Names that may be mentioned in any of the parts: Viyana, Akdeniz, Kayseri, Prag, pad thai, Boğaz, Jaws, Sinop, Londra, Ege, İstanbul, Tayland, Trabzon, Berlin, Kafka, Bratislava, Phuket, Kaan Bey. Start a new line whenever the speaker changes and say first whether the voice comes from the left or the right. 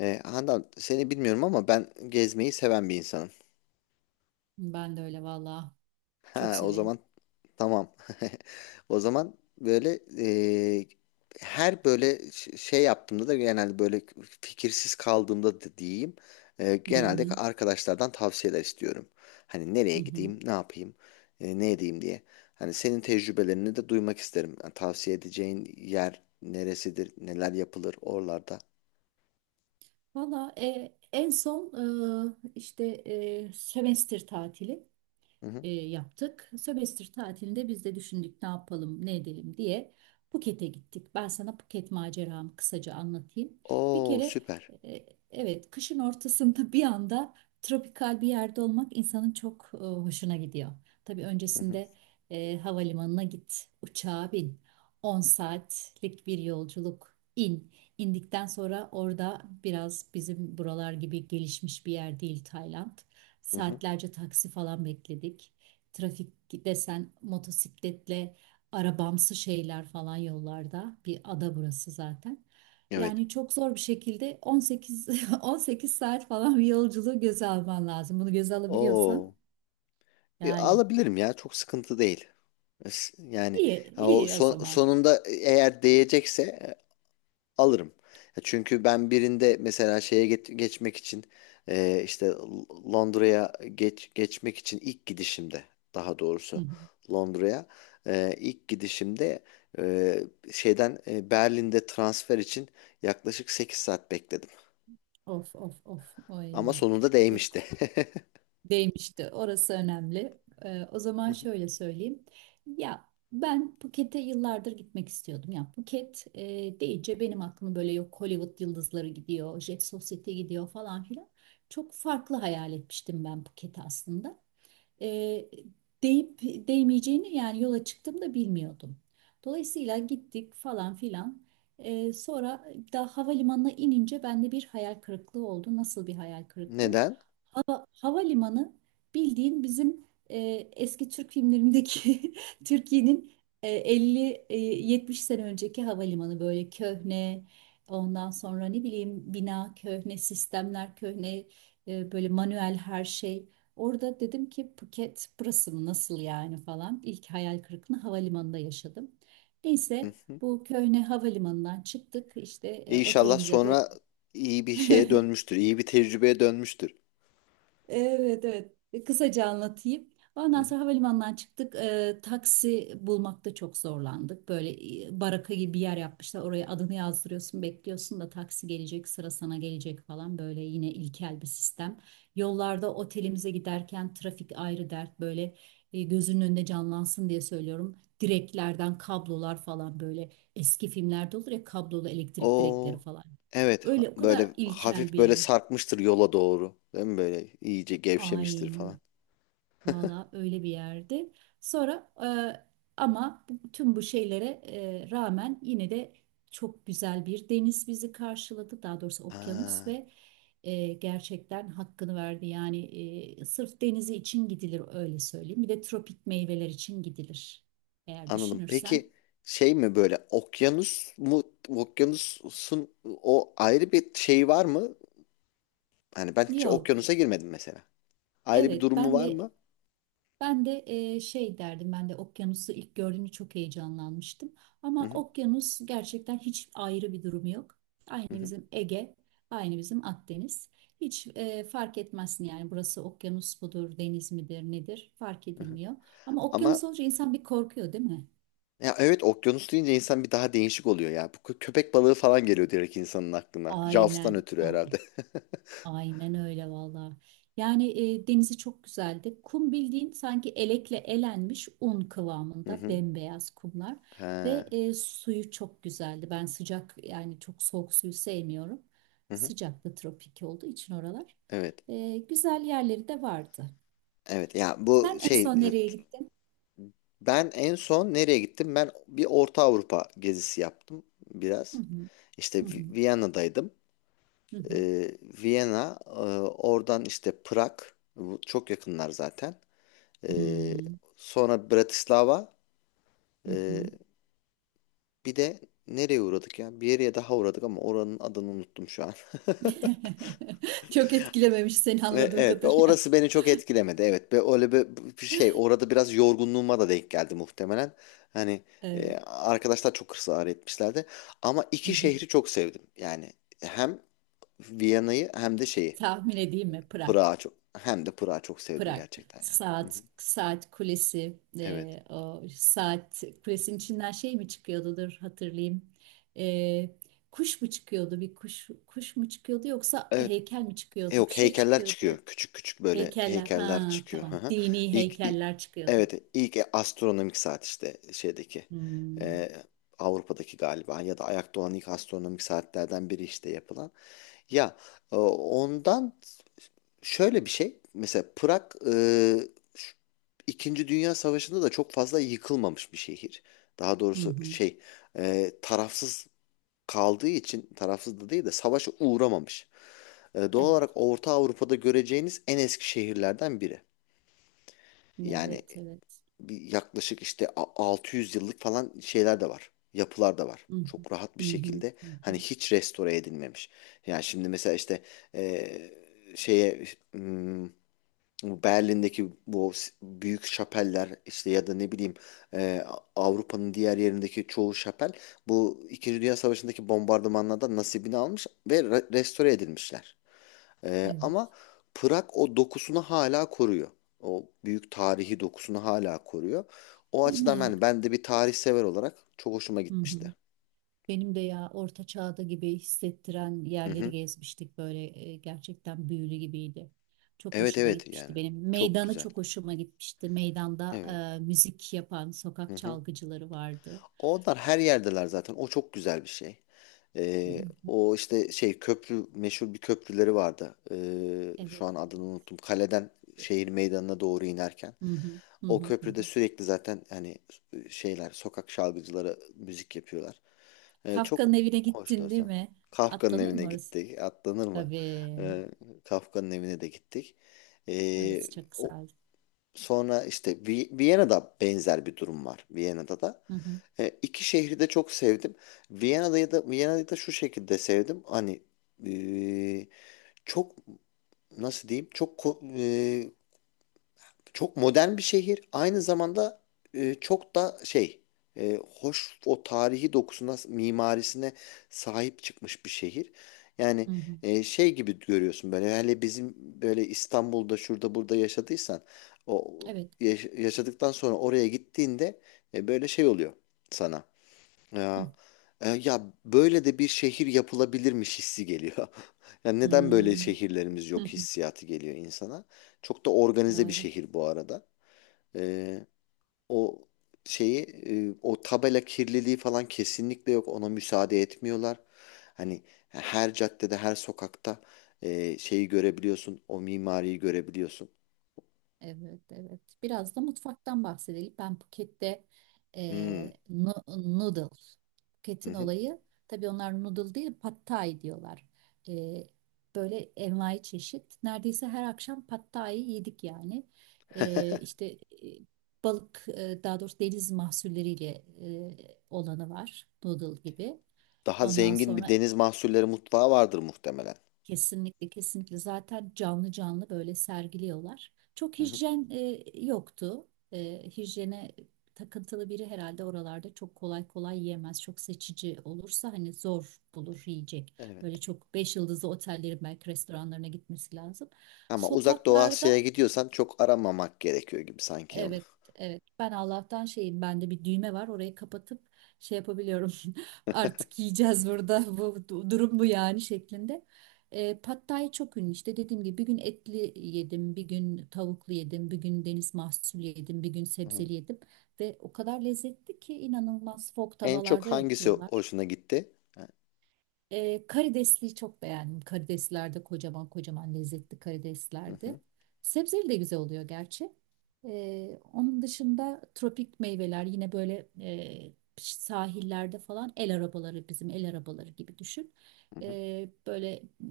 left: Handan seni bilmiyorum ama ben gezmeyi seven bir insanım.
right: Ben de öyle vallahi. Çok
left: Ha, o
right: severim.
left: zaman tamam. O zaman böyle e, her böyle şey yaptığımda da genelde böyle fikirsiz kaldığımda da diyeyim.
right: Hı
left: Genelde
right: hı.
left: arkadaşlardan tavsiyeler istiyorum. Hani
right: Hı.
left: nereye
right: Hı.
left: gideyim, ne yapayım, ne edeyim diye. Hani senin tecrübelerini de duymak isterim. Yani tavsiye edeceğin yer neresidir, neler yapılır oralarda.
right: Valla, en son işte sömestr tatili.
left: Hı hı.
right: Yaptık. Sömestr tatilinde biz de düşündük ne yapalım, ne edelim diye Phuket'e gittik. Ben sana Phuket maceramı kısaca anlatayım. Bir
left: Oo
right: kere,
left: süper.
right: e, evet, kışın ortasında bir anda tropikal bir yerde olmak insanın çok hoşuna gidiyor. Tabii
left: Hı hı.
right: öncesinde havalimanına git, uçağa bin. 10 saatlik bir yolculuk in. İndikten sonra orada biraz bizim buralar gibi gelişmiş bir yer değil Tayland.
left: Hı hı.
right: Saatlerce taksi falan bekledik. Trafik desen motosikletle arabamsı şeyler falan yollarda. Bir ada burası zaten.
left: Evet.
right: Yani çok zor bir şekilde 18 saat falan bir yolculuğu göze alman lazım. Bunu göze alabiliyorsan
left: Oo. E,
right: yani
left: alabilirim ya, çok sıkıntı değil. Yani
right: iyi
left: ha, o
right: iyi o zaman.
left: sonunda eğer değecekse alırım. Ya, çünkü ben birinde mesela şeye geçmek için işte Londra'ya geçmek için ilk gidişimde, daha
right: Hı
left: doğrusu
right: hı.
left: Londra'ya ilk gidişimde, e, şeyden Berlin'de transfer için yaklaşık 8 saat bekledim.
right: Of of of.
left: Ama
right: Oy.
left: sonunda
right: Çok.
left: değmişti.
right: Değmişti. Orası önemli. O zaman şöyle söyleyeyim. Ya ben Phuket'e yıllardır gitmek istiyordum. Ya Phuket deyince benim aklıma böyle, yok Hollywood yıldızları gidiyor, Jet Society gidiyor falan filan. Çok farklı hayal etmiştim ben Phuket'i aslında e, deyip değmeyeceğini yani yola çıktığımda bilmiyordum. Dolayısıyla gittik falan filan. Sonra daha havalimanına inince bende bir hayal kırıklığı oldu. Nasıl bir hayal kırıklığı?
left: Neden?
right: Havalimanı bildiğin bizim e, eski Türk filmlerindeki Türkiye'nin 50 70 sene önceki havalimanı, böyle köhne, ondan sonra ne bileyim, bina köhne, sistemler köhne, böyle manuel her şey. Orada dedim ki Phuket burası mı, nasıl yani falan. İlk hayal kırıklığını havalimanında yaşadım. Neyse, bu köhne havalimanından çıktık işte
left: E, İnşallah
right: otelimize doğru.
left: sonra iyi bir şeye dönmüştür. İyi bir tecrübeye dönmüştür.
right: Evet, evet. Kısaca anlatayım.
left: Hı
right: Ondan
left: hı.
right: sonra havalimanından çıktık. Taksi bulmakta çok zorlandık. Böyle baraka gibi bir yer yapmışlar. Oraya adını yazdırıyorsun, bekliyorsun da taksi gelecek, sıra sana gelecek falan. Böyle yine ilkel bir sistem. Yollarda otelimize giderken trafik ayrı dert. Böyle gözünün önünde canlansın diye söylüyorum. Direklerden kablolar falan, böyle eski filmlerde olur ya, kablolu elektrik direkleri
left: Oo.
right: falan.
left: Evet,
right: Öyle o
left: böyle
right: kadar ilkel
left: hafif
right: bir
left: böyle
right: yer.
left: sarkmıştır yola doğru. Değil mi? Böyle iyice gevşemiştir falan.
right: Aynen. Valla öyle bir yerdi. Sonra, ama tüm bu şeylere rağmen yine de çok güzel bir deniz bizi karşıladı. Daha doğrusu okyanus
left: Ha,
right: ve gerçekten hakkını verdi. Yani sırf denizi için gidilir, öyle söyleyeyim. Bir de tropik meyveler için gidilir, eğer
left: anladım. Peki
right: düşünürsen.
left: şey mi, böyle okyanus mu, okyanusun o ayrı bir şey var mı? Hani ben hiç
right: Yok.
left: okyanusa girmedim mesela. Ayrı bir
right: Evet,
left: durumu
right: ben
left: var
right: de
left: mı?
right: Ben de şey derdim, ben de okyanusu ilk gördüğümde çok heyecanlanmıştım.
left: Hı
right: Ama
left: hı,
right: okyanus gerçekten hiç ayrı bir durumu yok. Aynı
left: hı hı,
right: bizim Ege, aynı bizim Akdeniz. Hiç fark etmezsin yani burası okyanus mudur, deniz midir, nedir, fark
left: hı hı.
right: edilmiyor. Ama okyanus
left: Ama
right: olunca insan bir korkuyor değil mi?
left: ya, evet, okyanus deyince insan bir daha değişik oluyor ya. Bu köpek balığı falan geliyor direkt insanın aklına. Jaws'tan
right: Aynen,
left: ötürü
right: aynen.
left: herhalde.
right: Aynen öyle valla. Yani denizi çok güzeldi. Kum bildiğin sanki elekle elenmiş un
left: Hı
right: kıvamında
left: hı.
right: bembeyaz kumlar ve
left: Ha.
right: suyu çok güzeldi. Ben sıcak, yani çok soğuk suyu sevmiyorum.
left: Hı hı.
right: Sıcaklı tropik olduğu için oralar.
left: Evet.
right: Güzel yerleri de vardı.
left: Evet ya, bu
right: Sen en
left: şey,
right: son nereye gittin?
left: ben en son nereye gittim? Ben bir Orta Avrupa gezisi yaptım
right: Hı
left: biraz.
right: hı,
left: İşte
right: hı hı,
left: Viyana'daydım.
right: hı hı,
left: Viyana, oradan işte Prag, bu çok yakınlar zaten. Ee,
right: hmm,
left: Sonra Bratislava,
right: hı hı.
left: bir de nereye uğradık ya? Bir yere daha uğradık ama oranın adını unuttum şu an.
right: Çok etkilememiş seni anladığım
left: Evet, ve
right: kadarıyla.
left: orası beni çok etkilemedi. Evet, ve öyle bir bir şey, orada biraz yorgunluğuma da denk geldi muhtemelen. Hani
right: Evet.
left: arkadaşlar çok ısrar etmişlerdi. Ama
right: Hı
left: iki
right: hı.
left: şehri çok sevdim. Yani hem Viyana'yı hem de şeyi,
right: Tahmin edeyim mi? Prag.
left: Prag'ı çok, hem de Prag'ı çok sevdim
right: Prag.
left: gerçekten yani. Hı hı.
right: Saat kulesi,
left: Evet.
right: o saat kulesinin içinden şey mi çıkıyordu? Dur hatırlayayım. E, Kuş mu çıkıyordu? Bir kuş mu çıkıyordu yoksa
left: Evet.
right: heykel mi
left: E,
right: çıkıyordu? Bir
left: yok,
right: şey
left: heykeller
right: çıkıyordu ya.
left: çıkıyor. Küçük küçük böyle
right: Heykeller. Ha,
left: heykeller çıkıyor. Hı
right: tamam.
left: hı.
right: Dini
left: İlk, i-
right: heykeller çıkıyordu.
left: evet, ilk astronomik saat işte şeydeki
right: Hmm.
left: e, Avrupa'daki galiba, ya da ayakta olan ilk astronomik saatlerden biri işte yapılan. Ya, ondan şöyle bir şey mesela. Prag şu- İkinci Dünya Savaşı'nda da çok fazla yıkılmamış bir şehir. Daha
right: Hı
left: doğrusu
right: hı.
left: şey, tarafsız kaldığı için, tarafsız da değil de savaşa uğramamış. E, doğal olarak
right: Evet.
left: Orta Avrupa'da göreceğiniz en eski şehirlerden biri. Yani
right: Evet, evet.
left: bir yaklaşık işte 600 yıllık falan şeyler de var. Yapılar da var.
right: Hı hı.
left: Çok rahat bir
right: Hı hı.
left: şekilde,
right: Hı hı.
left: hani hiç restore edilmemiş. Yani şimdi mesela işte şeye, hmm, bu Berlin'deki bu büyük şapeller işte, ya da ne bileyim, e, Avrupa'nın diğer yerindeki çoğu şapel bu İkinci Dünya Savaşı'ndaki bombardımanlardan nasibini almış ve restore edilmişler.
right: Evet.
left: Ama Prag o dokusunu hala koruyor. O büyük tarihi dokusunu hala koruyor. O
right: Değil
left: açıdan
right: mi?
left: ben, de bir tarih sever olarak çok hoşuma
right: Hı hı.
left: gitmişti.
right: Benim de, ya orta çağda gibi hissettiren
left: Hı
right: yerleri
left: hı.
right: gezmiştik böyle, gerçekten büyülü gibiydi. Çok
left: Evet,
right: hoşuma
left: evet
right: gitmişti
left: yani.
right: benim.
left: Çok
right: Meydanı
left: güzel.
right: çok hoşuma gitmişti. Meydanda
left: Evet.
right: müzik yapan
left: Hı
right: sokak
left: hı.
right: çalgıcıları vardı.
left: Onlar her yerdeler zaten. O çok güzel bir şey.
right: Hı hı.
left: O işte şey, köprü, meşhur bir köprüleri vardı. Şu
right: Evet.
left: an adını unuttum. Kaleden
right: Evet.
left: şehir meydanına doğru inerken.
right: Hı hı, hı
left: O
right: hı, hı
left: köprüde
right: hı.
left: sürekli zaten hani şeyler, sokak şarkıcıları müzik yapıyorlar. Çok
right: Kafka'nın evine
left: hoştu
right: gittin değil
left: ortam.
right: mi?
left: Kafka'nın
right: Atlanır
left: evine
right: mı orası?
left: gittik. Atlanır mı?
right: Tabii.
left: Ee, Kafka'nın evine de gittik. Ee,
right: Orası çok
left: O,
right: güzel.
left: sonra işte Viyana'da benzer bir durum var. Viyana'da da.
right: Hı hı,
left: İki şehri de çok sevdim. Viyana'da da, Viyana'yı da şu şekilde sevdim. Hani ee, çok, nasıl diyeyim? Çok çok modern bir şehir. Aynı zamanda çok da şey, hoş, o tarihi dokusuna, mimarisine sahip çıkmış bir şehir. Yani
right: hı hı.
left: şey gibi görüyorsun, böyle hele bizim böyle İstanbul'da şurada burada yaşadıysan, o
right: Evet.
left: yaşadıktan sonra oraya gittiğinde böyle şey oluyor sana.
right: Hı.
left: Ya, ya böyle de bir şehir yapılabilirmiş hissi geliyor. Yani neden böyle
right: Hmm.
left: şehirlerimiz yok hissiyatı geliyor insana. Çok da organize bir
right: Doğru.
left: şehir bu arada. E, O şeyi, o tabela kirliliği falan kesinlikle yok. Ona müsaade etmiyorlar. Hani her caddede, her sokakta şeyi görebiliyorsun, o mimariyi görebiliyorsun.
right: Evet, evet. Biraz da mutfaktan bahsedelim. Ben Phuket'te
left: Hmm,
right: noodle.
left: hı
right: Phuket'in
left: hı.
right: olayı, tabii onlar noodle değil pad thai diyorlar. Eee, Böyle envai çeşit. Neredeyse her akşam pad thai yedik yani. İşte, balık, daha doğrusu deniz mahsulleriyle olanı var. Noodle gibi.
left: Daha
right: Ondan
left: zengin bir
right: sonra,
left: deniz mahsulleri mutfağı vardır muhtemelen.
right: kesinlikle, kesinlikle zaten canlı canlı böyle sergiliyorlar. Çok
left: Hı hı.
right: hijyen yoktu. Hijyene takıntılı biri herhalde oralarda çok kolay kolay yiyemez. Çok seçici olursa hani zor bulur yiyecek.
left: Evet.
right: Böyle çok 5 yıldızlı otellerin belki restoranlarına gitmesi lazım.
left: Ama uzak Doğu
right: Sokaklarda.
left: Asya'ya gidiyorsan çok aramamak gerekiyor gibi sanki onu.
right: Evet, evet. Ben Allah'tan şeyim, bende bir düğme var. Orayı kapatıp şey yapabiliyorum. Artık yiyeceğiz burada. Bu durum bu yani şeklinde. Pad Thai çok ünlü. İşte dediğim gibi bir gün etli yedim, bir gün tavuklu yedim, bir gün deniz mahsulü yedim, bir gün
left: Hı hı.
right: sebzeli yedim ve o kadar lezzetli ki inanılmaz. Fok
left: En çok
right: tavalarda
left: hangisi
right: yapıyorlar.
left: hoşuna gitti? Ha,
right: Karidesliği çok beğendim. Karideslerde kocaman kocaman lezzetli
left: hı
right: karideslerdi.
left: hı,
right: Sebzeli de güzel oluyor gerçi. Onun dışında tropik meyveler yine böyle, sahillerde falan el arabaları, bizim el arabaları gibi düşün.
left: hı hı.
right: Böyle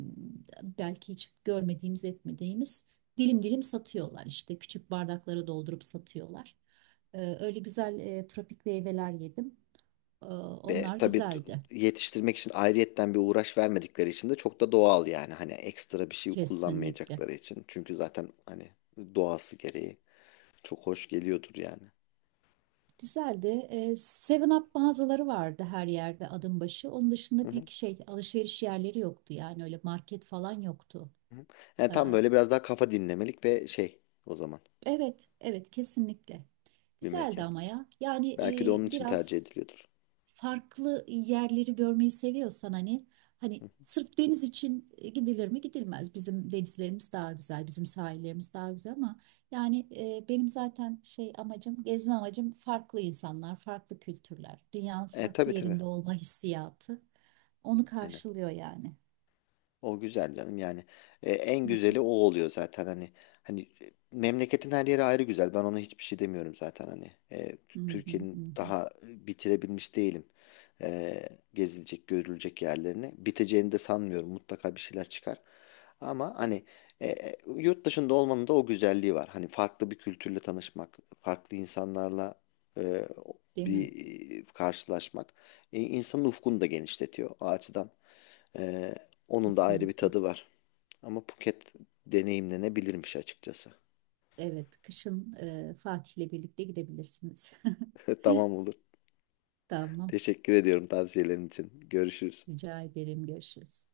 right: belki hiç görmediğimiz etmediğimiz dilim dilim satıyorlar, işte küçük bardaklara doldurup satıyorlar. Öyle güzel tropik meyveler yedim.
left: Ve
right: Onlar
left: tabii
right: güzeldi
left: yetiştirmek için ayrıyetten bir uğraş vermedikleri için de çok da doğal yani. Hani ekstra bir şey
right: kesinlikle.
left: kullanmayacakları için. Çünkü zaten hani doğası gereği çok hoş geliyordur yani.
right: Güzeldi. Seven Up mağazaları vardı her yerde adım başı. Onun
left: Hı
right: dışında
left: hı,
right: pek şey alışveriş yerleri yoktu yani, öyle market falan yoktu.
left: hı hı. Yani
right: E,
left: tam böyle biraz daha kafa dinlemelik ve şey, o zaman
right: evet, evet kesinlikle.
left: bir
right: Güzeldi
left: mekan.
right: ama ya. Yani
left: Belki de onun için tercih
right: biraz
left: ediliyordur.
right: farklı yerleri görmeyi seviyorsan, hani
left: Hı.
right: sırf deniz için gidilir mi? Gidilmez. Bizim denizlerimiz daha güzel, bizim sahillerimiz daha güzel ama yani, benim zaten şey amacım, gezme amacım farklı insanlar, farklı kültürler, dünyanın
left: E
right: farklı
left: tabii, tabii.
right: yerinde olma hissiyatı. Onu
left: Aynen.
right: karşılıyor yani.
left: O güzel canım yani. E, en
right: Hı hı,
left: güzeli o oluyor zaten hani, memleketin her yeri ayrı güzel, ben ona hiçbir şey demiyorum zaten hani. E,
right: hı hı, hı
left: Türkiye'nin
right: hı.
left: daha bitirebilmiş değilim E, gezilecek görülecek yerlerini, biteceğini de sanmıyorum, mutlaka bir şeyler çıkar ama hani yurt dışında olmanın da o güzelliği var, hani farklı bir kültürle tanışmak, farklı insanlarla e,
right: Değil mi?
left: bir karşılaşmak, insanın ufkunu da genişletiyor o açıdan. Ee, Onun da ayrı bir
right: Kesinlikle.
left: tadı var. Ama Phuket deneyimlenebilirmiş açıkçası.
right: Evet, kışın, Fatih'le birlikte gidebilirsiniz.
left: Tamam, olur.
right: Tamam.
left: Teşekkür ediyorum tavsiyelerin için. Görüşürüz.
right: Rica ederim. Görüşürüz.